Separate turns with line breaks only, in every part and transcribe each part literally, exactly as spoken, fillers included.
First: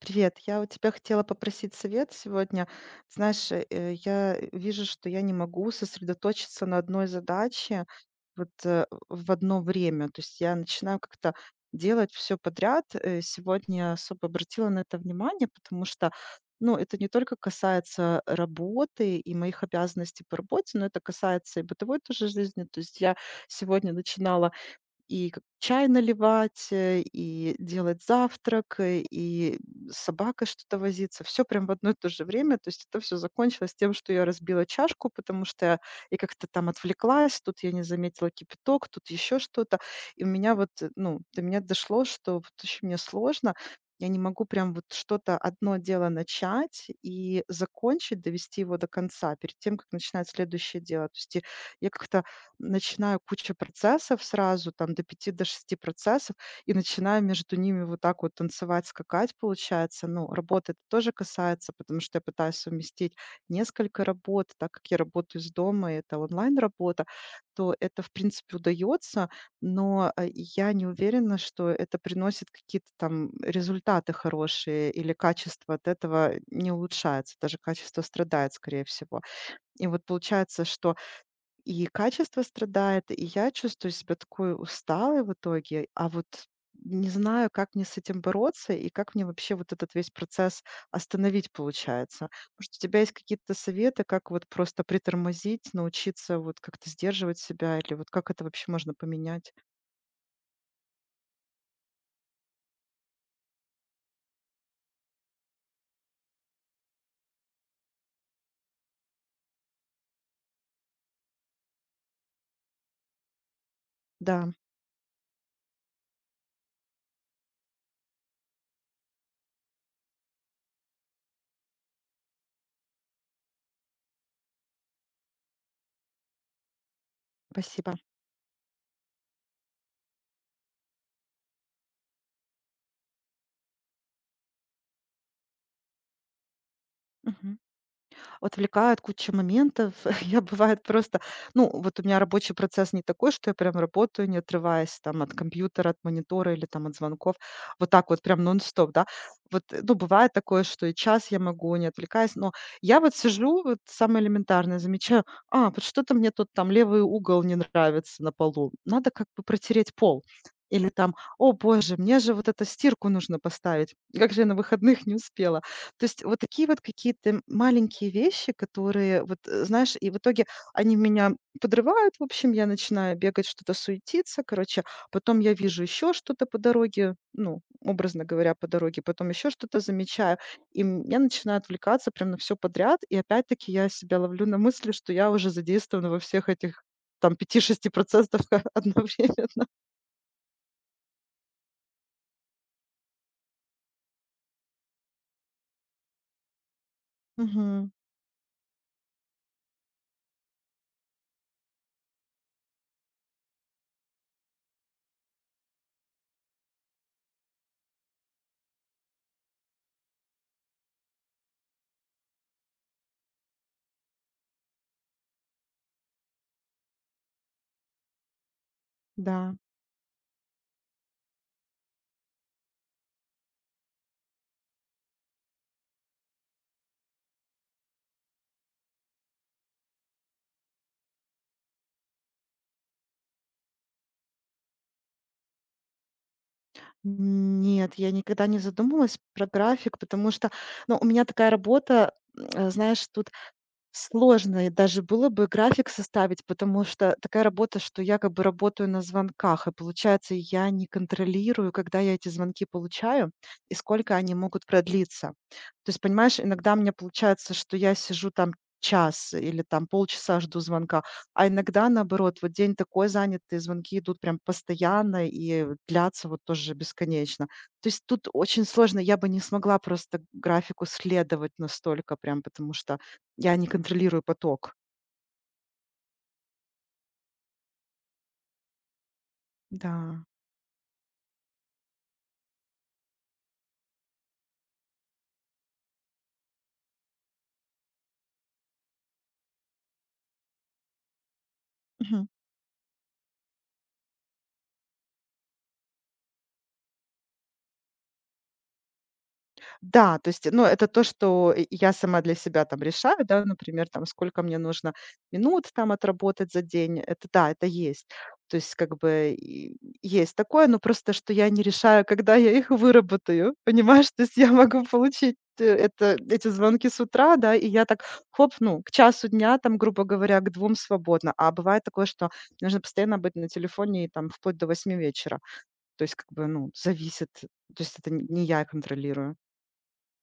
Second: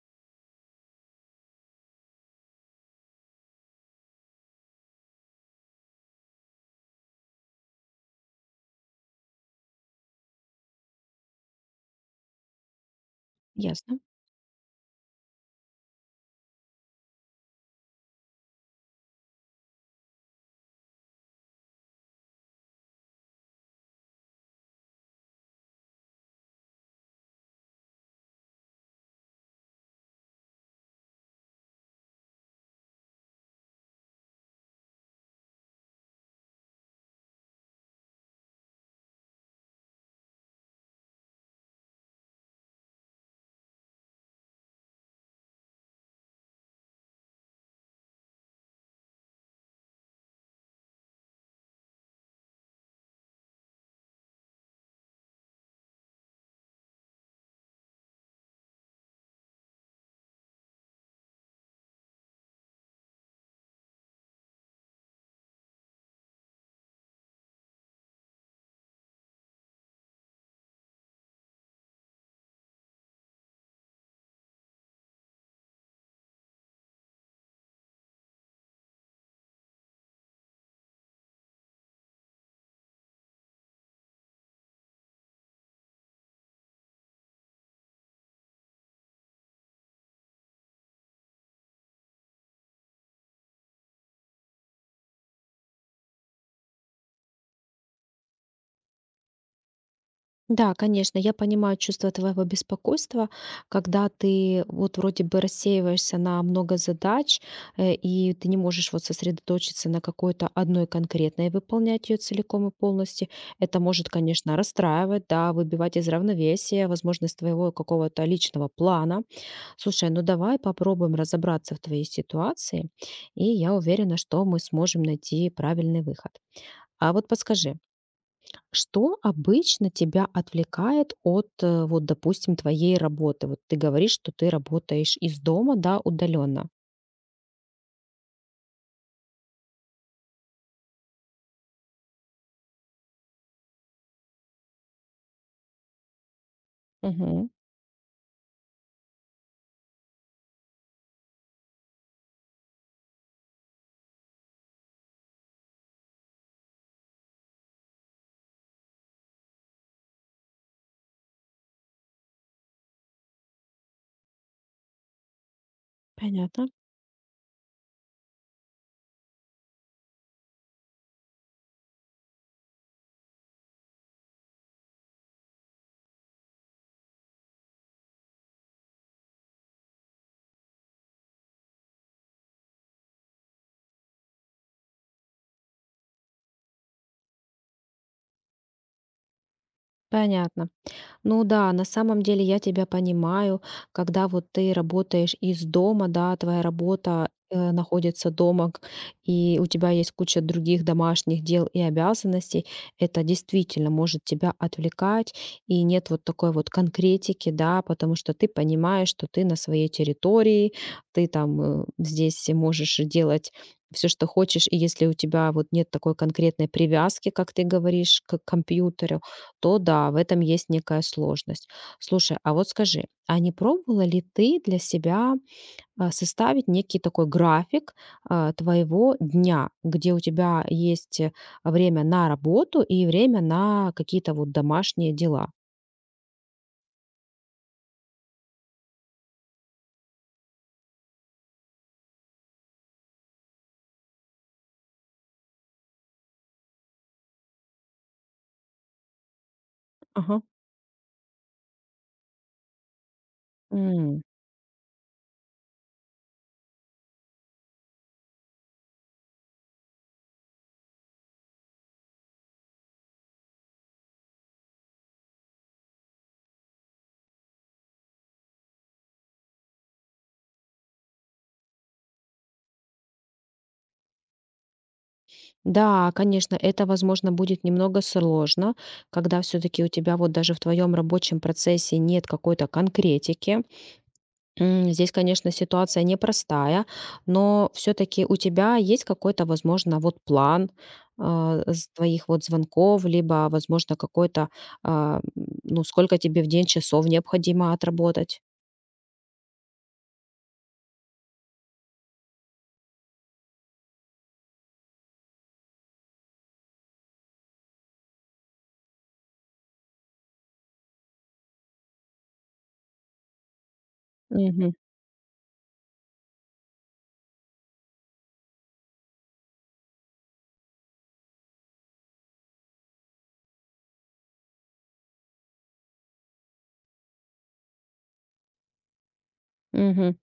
Привет, я у тебя хотела попросить совет сегодня. Знаешь, э, э, я э, вижу, что я не могу сосредоточиться на одной задаче вот э, в одно время. То есть я начинаю как-то делать все подряд. Э, Сегодня я
Ясно.
особо обратила на это внимание, потому что, ну, это не только касается работы и моих обязанностей по работе, но это касается и бытовой тоже жизни. То есть я сегодня начинала и к чай наливать, э, и делать завтрак, э, и собака что-то возиться. Все прям в одно и то же время. То есть это все закончилось тем, что я разбила чашку, потому что я я как-то там отвлеклась, тут я не заметила кипяток, тут еще что-то. И у меня вот, э, ну, до меня дошло, что вот очень мне сложно. Я не могу прям вот что-то одно дело начать и закончить, довести его до конца перед тем, как начинать следующее дело. То есть и я как-то начинаю куча процессов сразу, там до пяти до шести процессов, и начинаю между ними вот так вот танцевать, скакать, получается. Ну, работа это тоже касается, потому что я пытаюсь совместить несколько работ, так как я работаю из дома, и это онлайн-работа, то это, в принципе, удается, но э, я не уверена, что это приносит какие-то там результаты хорошие или качество от этого не улучшается, даже качество страдает, скорее всего. И вот получается, что и качество страдает, и я чувствую себя такой усталой в итоге. А вот не знаю, как мне с этим бороться и как мне вообще вот этот весь процесс остановить получается. Может, у тебя есть какие-то советы, как вот просто притормозить, научиться вот как-то сдерживать себя или вот как это вообще можно поменять?
Да, конечно, я понимаю чувство твоего беспокойства, когда ты вот вроде бы рассеиваешься на много задач, э, и ты не можешь вот сосредоточиться на какой-то одной конкретной, и выполнять ее целиком и полностью. Это может,
Да,
конечно, расстраивать, да, выбивать из равновесия возможность твоего какого-то личного плана. Слушай, ну давай попробуем разобраться в твоей ситуации, и я уверена, что мы сможем найти правильный выход. А вот подскажи,
спасибо.
Что обычно тебя отвлекает от, э, вот, допустим, твоей работы? Вот ты говоришь, что ты работаешь из дома, да, удаленно.
Отвлекает куча моментов. Я, бывает, просто ну, вот у меня рабочий процесс не такой, что я прям работаю, не отрываясь там от компьютера, от монитора или там от звонков.
Мгм.
Вот так вот прям нон-стоп, да. Вот, э, ну, бывает такое, что и час я могу, не отвлекаясь. Но я вот сижу, вот самое элементарное, замечаю: "А, вот что-то мне тут там левый угол не нравится на полу. Надо как бы протереть пол". Или там: "О боже, мне же вот это стирку нужно поставить. Как же я на выходных не успела". То есть вот такие
Понятно,
вот какие-то маленькие вещи, которые вот, э, знаешь, и в итоге они меня подрывают. В общем, я начинаю бегать, что-то суетиться. Короче, потом я вижу еще что-то по дороге, ну, образно говоря, по дороге, потом еще что-то замечаю. И м я начинаю отвлекаться прям на все подряд. И опять-таки я себя ловлю на мысли, что я уже задействована во всех этих там пяти шести процентах одновременно.
понятно. Ну да, на самом деле я тебя понимаю, когда вот ты работаешь из дома, да, твоя работа э,
Мгм.
находится дома, к- и у тебя есть куча других домашних дел и обязанностей, это действительно может тебя отвлекать, и нет вот такой вот конкретики, да, потому что ты понимаешь, что ты на своей территории, ты там э, здесь можешь делать все, что хочешь, и если у тебя вот нет такой конкретной привязки, как ты говоришь, к компьютеру,
Да.
то да, в этом есть некая сложность. Слушай, а вот скажи, а не пробовала ли ты для себя а, составить некий такой график а, твоего дня, где у тебя есть э, время на работу и время на какие-то вот домашние дела?
Нет, я никогда не задумывалась про график, потому что, ну, у меня такая работа, м, э, знаешь, тут сложно и даже было бы график составить, потому что такая работа, что я как бы работаю на звонках, и получается,
Ага.
я не контролирую, когда я эти звонки получаю и сколько
М,
они могут продлиться. То есть, понимаешь, иногда мне получается, что я сижу там час или там полчаса жду звонка, а иногда наоборот, вот день такой занятый, звонки идут прям постоянно и длятся вот тоже бесконечно. То есть тут очень сложно, я бы не смогла просто графику следовать настолько прям, потому что я не контролирую поток.
Да, конечно, это, возможно, будет немного сложно, когда все-таки у тебя
Да.
вот даже в твоем рабочем процессе нет какой-то конкретики. М, Здесь, конечно, ситуация непростая, но все-таки у тебя есть какой-то, возможно, вот план а, с
Мгм.
твоих вот звонков, либо, возможно, какой-то, а, м, ну, сколько тебе в день часов необходимо отработать?
Да, то есть, ну, это то, что и я сама для себя там решаю, да, например, там, сколько мне нужно минут там отработать за день. Это да, это есть. То есть, как бы и есть такое, но просто, что я не решаю, когда я их выработаю, понимаешь? То есть я
Мгм.
могу получить э, это, эти звонки с утра, да, и я так, хоп, ну, к часу дня, там, грубо говоря, к двум свободно. А бывает такое, что нужно постоянно быть на телефоне и там вплоть до восьми вечера. То есть как бы, ну, зависит. То есть это н не я контролирую.
Мгм.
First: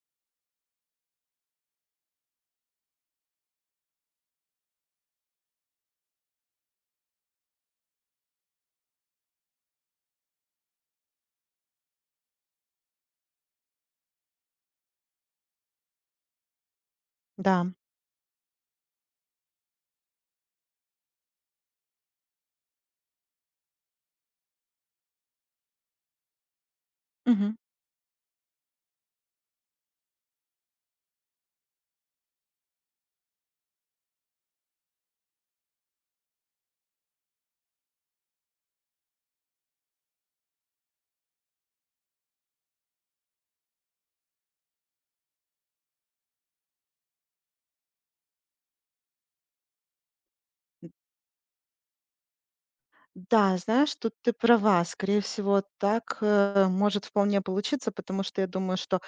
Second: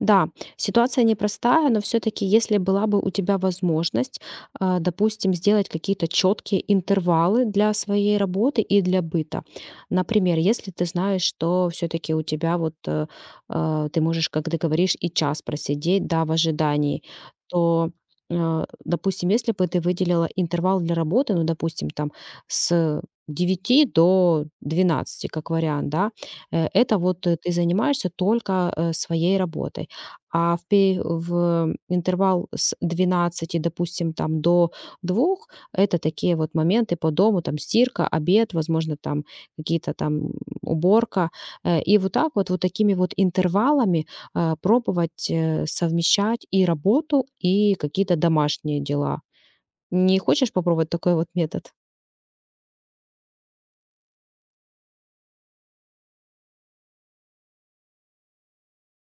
Да, ситуация непростая, но все-таки, если была бы у тебя возможность, а, допустим, сделать какие-то четкие интервалы для своей работы и для быта. Например, если ты знаешь, что все-таки у тебя вот э, а, ты можешь, как ты говоришь, и час просидеть, да, в ожидании,
Да.
то э, допустим, если бы ты выделила интервал для работы, ну, допустим, там с девяти до двенадцати, как вариант, да, э, это вот э, ты
Мгм.
занимаешься только э, своей работой. А в пе в интервал с двенадцати, допустим, там до двух, это такие вот моменты по дому, там стирка, обед, возможно, там какие-то там уборка. Э, и вот так вот, вот такими вот интервалами, э, пробовать, э, совмещать и работу, и какие-то домашние дела. Не хочешь попробовать такой вот метод?
Да, знаешь, тут ты права. Скорее всего, так, э, может вполне получиться, потому что я думаю, что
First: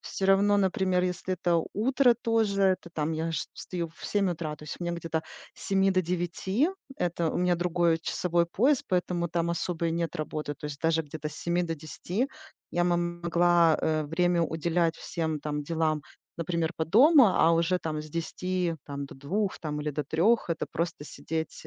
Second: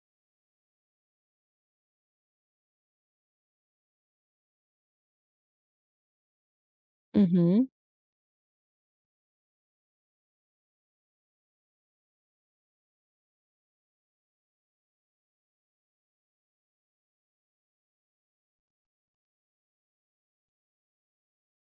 все равно, например, если это утро тоже, это там я ж встаю в семь утра, то есть у меня где-то с семи до девяти, это у меня
Мгм.
другой часовой пояс, поэтому там особо и нет работы. То есть даже где-то с семи до десяти я м- могла э, время уделять всем там делам, например, по дому, а уже там с десяти там, до двух там, или до трех это просто сидеть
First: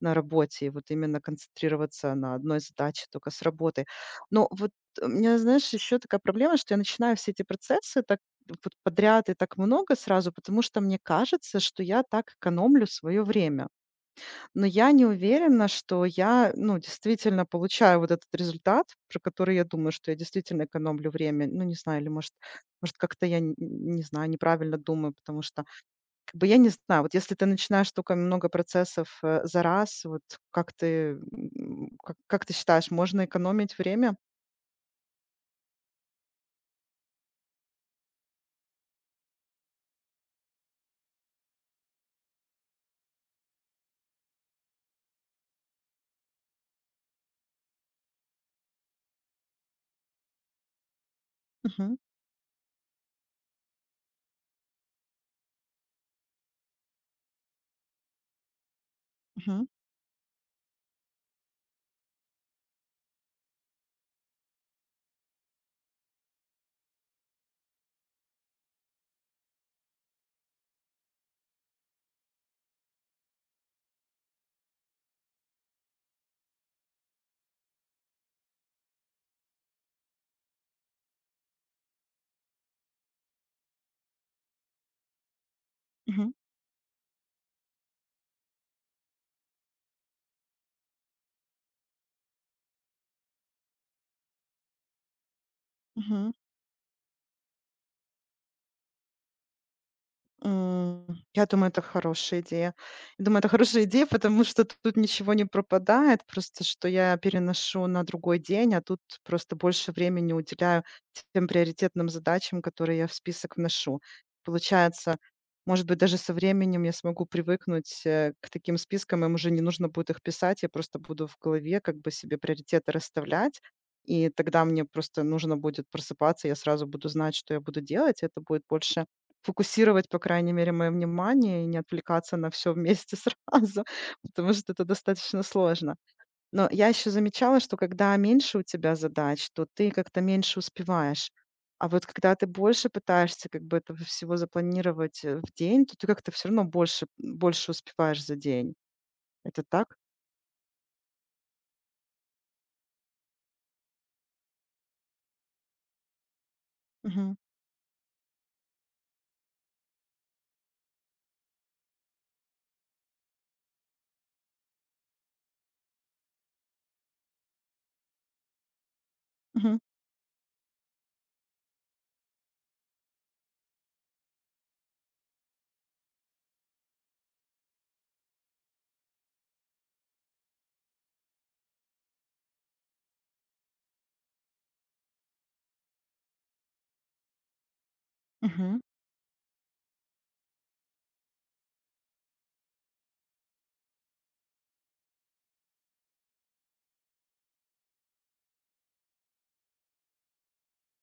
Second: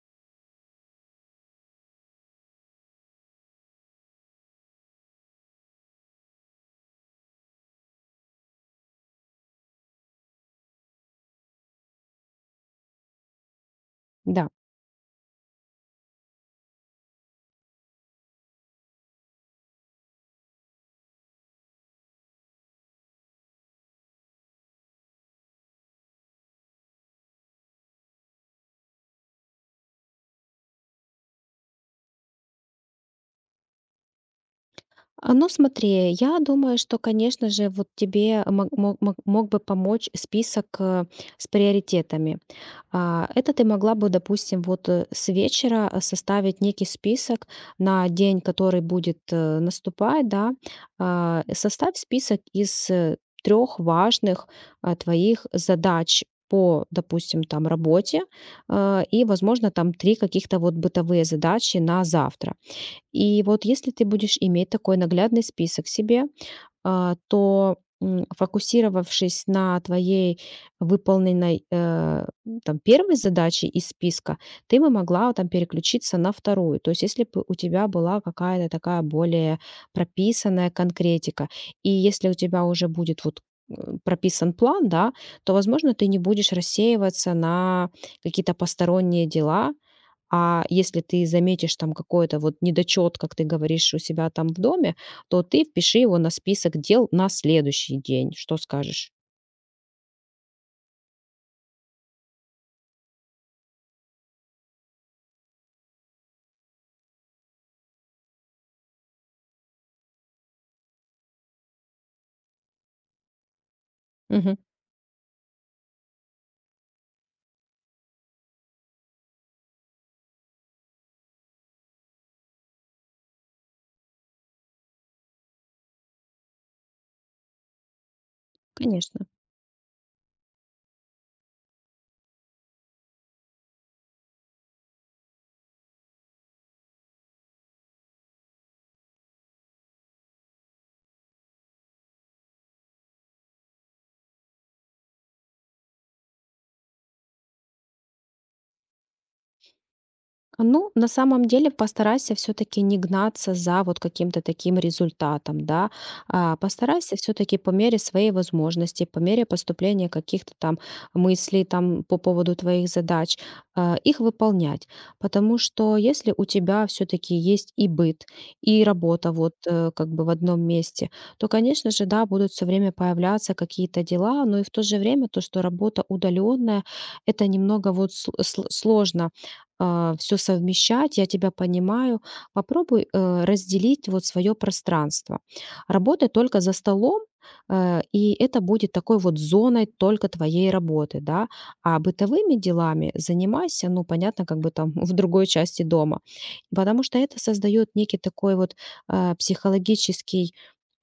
на работе, и вот именно концентрироваться на одной задаче только с работы. Но вот у меня, знаешь, еще такая проблема, что я начинаю все эти процессы так вот подряд и так много сразу, потому что мне кажется, что я так экономлю свое время.
Да.
Но я не уверена, что я, ну, действительно получаю вот этот результат, про который я думаю, что я действительно экономлю время. Ну, не знаю, или может, может как-то я, н- не знаю, неправильно думаю, потому что как бы я не знаю, вот если ты начинаешь тока много процессов, э, за раз, вот как ты, м, как как ты считаешь, можно экономить время?
А, ну, смотри, я думаю, что, конечно же, вот тебе мог мог мог мог бы помочь список, э, с приоритетами. А, Это ты могла бы, допустим, вот э, с вечера э, составить некий список на день, который будет э, наступать, да. А,
Мгм,
Составь список из трех важных а, твоих задач по, допустим, там работе а, и,
мгм,
возможно, там три каких-то вот бытовые задачи на завтра. И вот если ты будешь иметь такой наглядный список себе, а, то, м, фокусировавшись на твоей выполненной, э, м, там первой задаче из списка, ты бы могла там переключиться на вторую. То есть если бы у тебя была какая-то такая более прописанная конкретика. И если у тебя уже будет вот, э, прописан план, да, то, возможно, ты не
мгм,
будешь рассеиваться на какие-то посторонние дела, а если ты заметишь там какой-то вот недочет, как ты говоришь, у себя там в доме, то ты впиши его на
мгм.
список дел на следующий день. Что скажешь?
М, я думаю, это хорошая идея. Я думаю, это хорошая идея, потому что т- тут ничего не пропадает, просто что я переношу на другой день, а тут просто больше времени уделяю тем приоритетным задачам, которые я в список вношу.
Мгм.
Получается, может быть, даже со временем я смогу привыкнуть, э, к таким спискам, им уже не нужно будет их писать, я просто буду в голове как бы себе приоритеты расставлять, и тогда мне просто нужно будет просыпаться, я сразу буду знать, что я буду делать, это будет больше
Конечно.
фокусировать, по крайней мере, мое внимание и не отвлекаться на все вместе сразу, потому что это достаточно сложно. Но я еще замечала, что когда меньше у тебя задач, то ты как-то меньше успеваешь. А вот когда ты больше пытаешься как бы этого всего запланировать, э, в день, то ты как-то все равно больше больше успеваешь за день. Это так?
Ну, на самом деле постарайся все-таки не гнаться за вот каким-то таким результатом, да. А, постарайся
Мгм.
все-таки по мере своей возможности, по мере поступления каких-то там мыслей там по поводу твоих задач, а, их выполнять. Потому что если у тебя все-таки есть и быт, и работа вот
Мгм.
э, как бы в одном месте, то, конечно же, да, будут все время появляться какие-то дела, но и в то же время то, что работа удаленная, это немного вот сл- сл- сложно все совмещать, я тебя понимаю. Попробуй э, разделить вот свое пространство. Работай только за столом, э, и это
Мгм.
будет такой вот зоной только твоей работы, да. А бытовыми делами занимайся, ну, понятно, как бы там в другой части дома, потому что это создает некий такой вот э, психологический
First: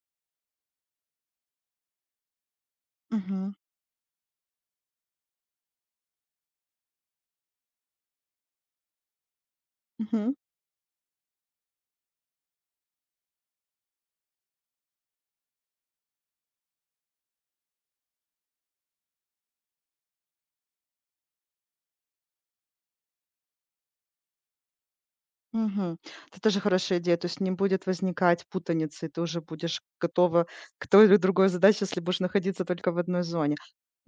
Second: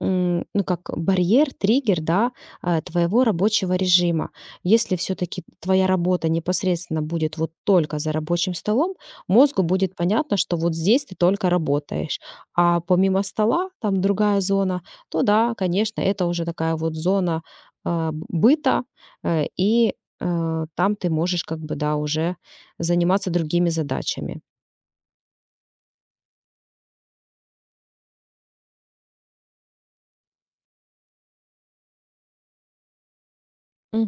м, ну, как барьер, триггер, да, э, твоего
Мгм.
рабочего режима. Если все-таки твоя работа непосредственно будет вот только за рабочим столом, мозгу будет
Мгм.
понятно, что вот здесь ты только работаешь. А помимо стола, там другая зона, то да, конечно, это уже такая вот зона а, б- быта, э, и э, там ты можешь как бы, да, уже заниматься другими задачами.
Мгм. Это тоже хорошая идея. То есть не будет возникать путаницы, ты уже будешь готова к той или другой задаче, если будешь находиться только в одной зоне.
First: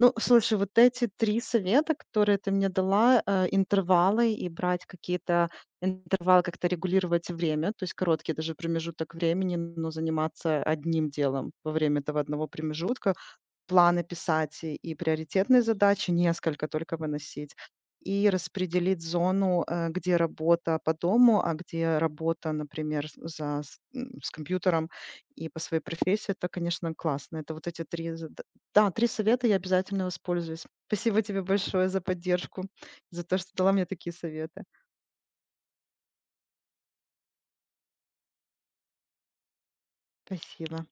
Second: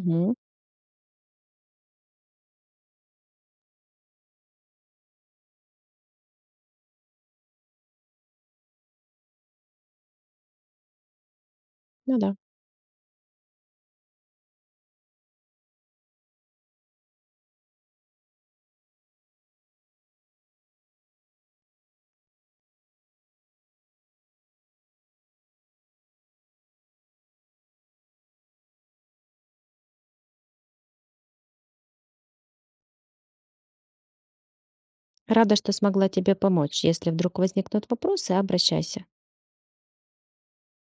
Ну, слушай, вот эти три совета, которые ты мне дала, э, интервалы и брать какие-то интервалы, как-то регулировать время, то есть короткий даже промежуток времени, но заниматься одним делом во время этого
Ну да.
одного промежутка, планы писать и, и приоритетные задачи, несколько только выносить. И распределить зону, э, где работа по дому, а где работа, например, с за с м, с компьютером и по своей профессии. Это, конечно, классно. Это вот эти три, зад да, три совета, я обязательно воспользуюсь. Спасибо тебе большое за поддержку, за то, что дала мне такие советы.
Рада, что смогла тебе помочь. Если вдруг возникнут вопросы, обращайся.
Спасибо.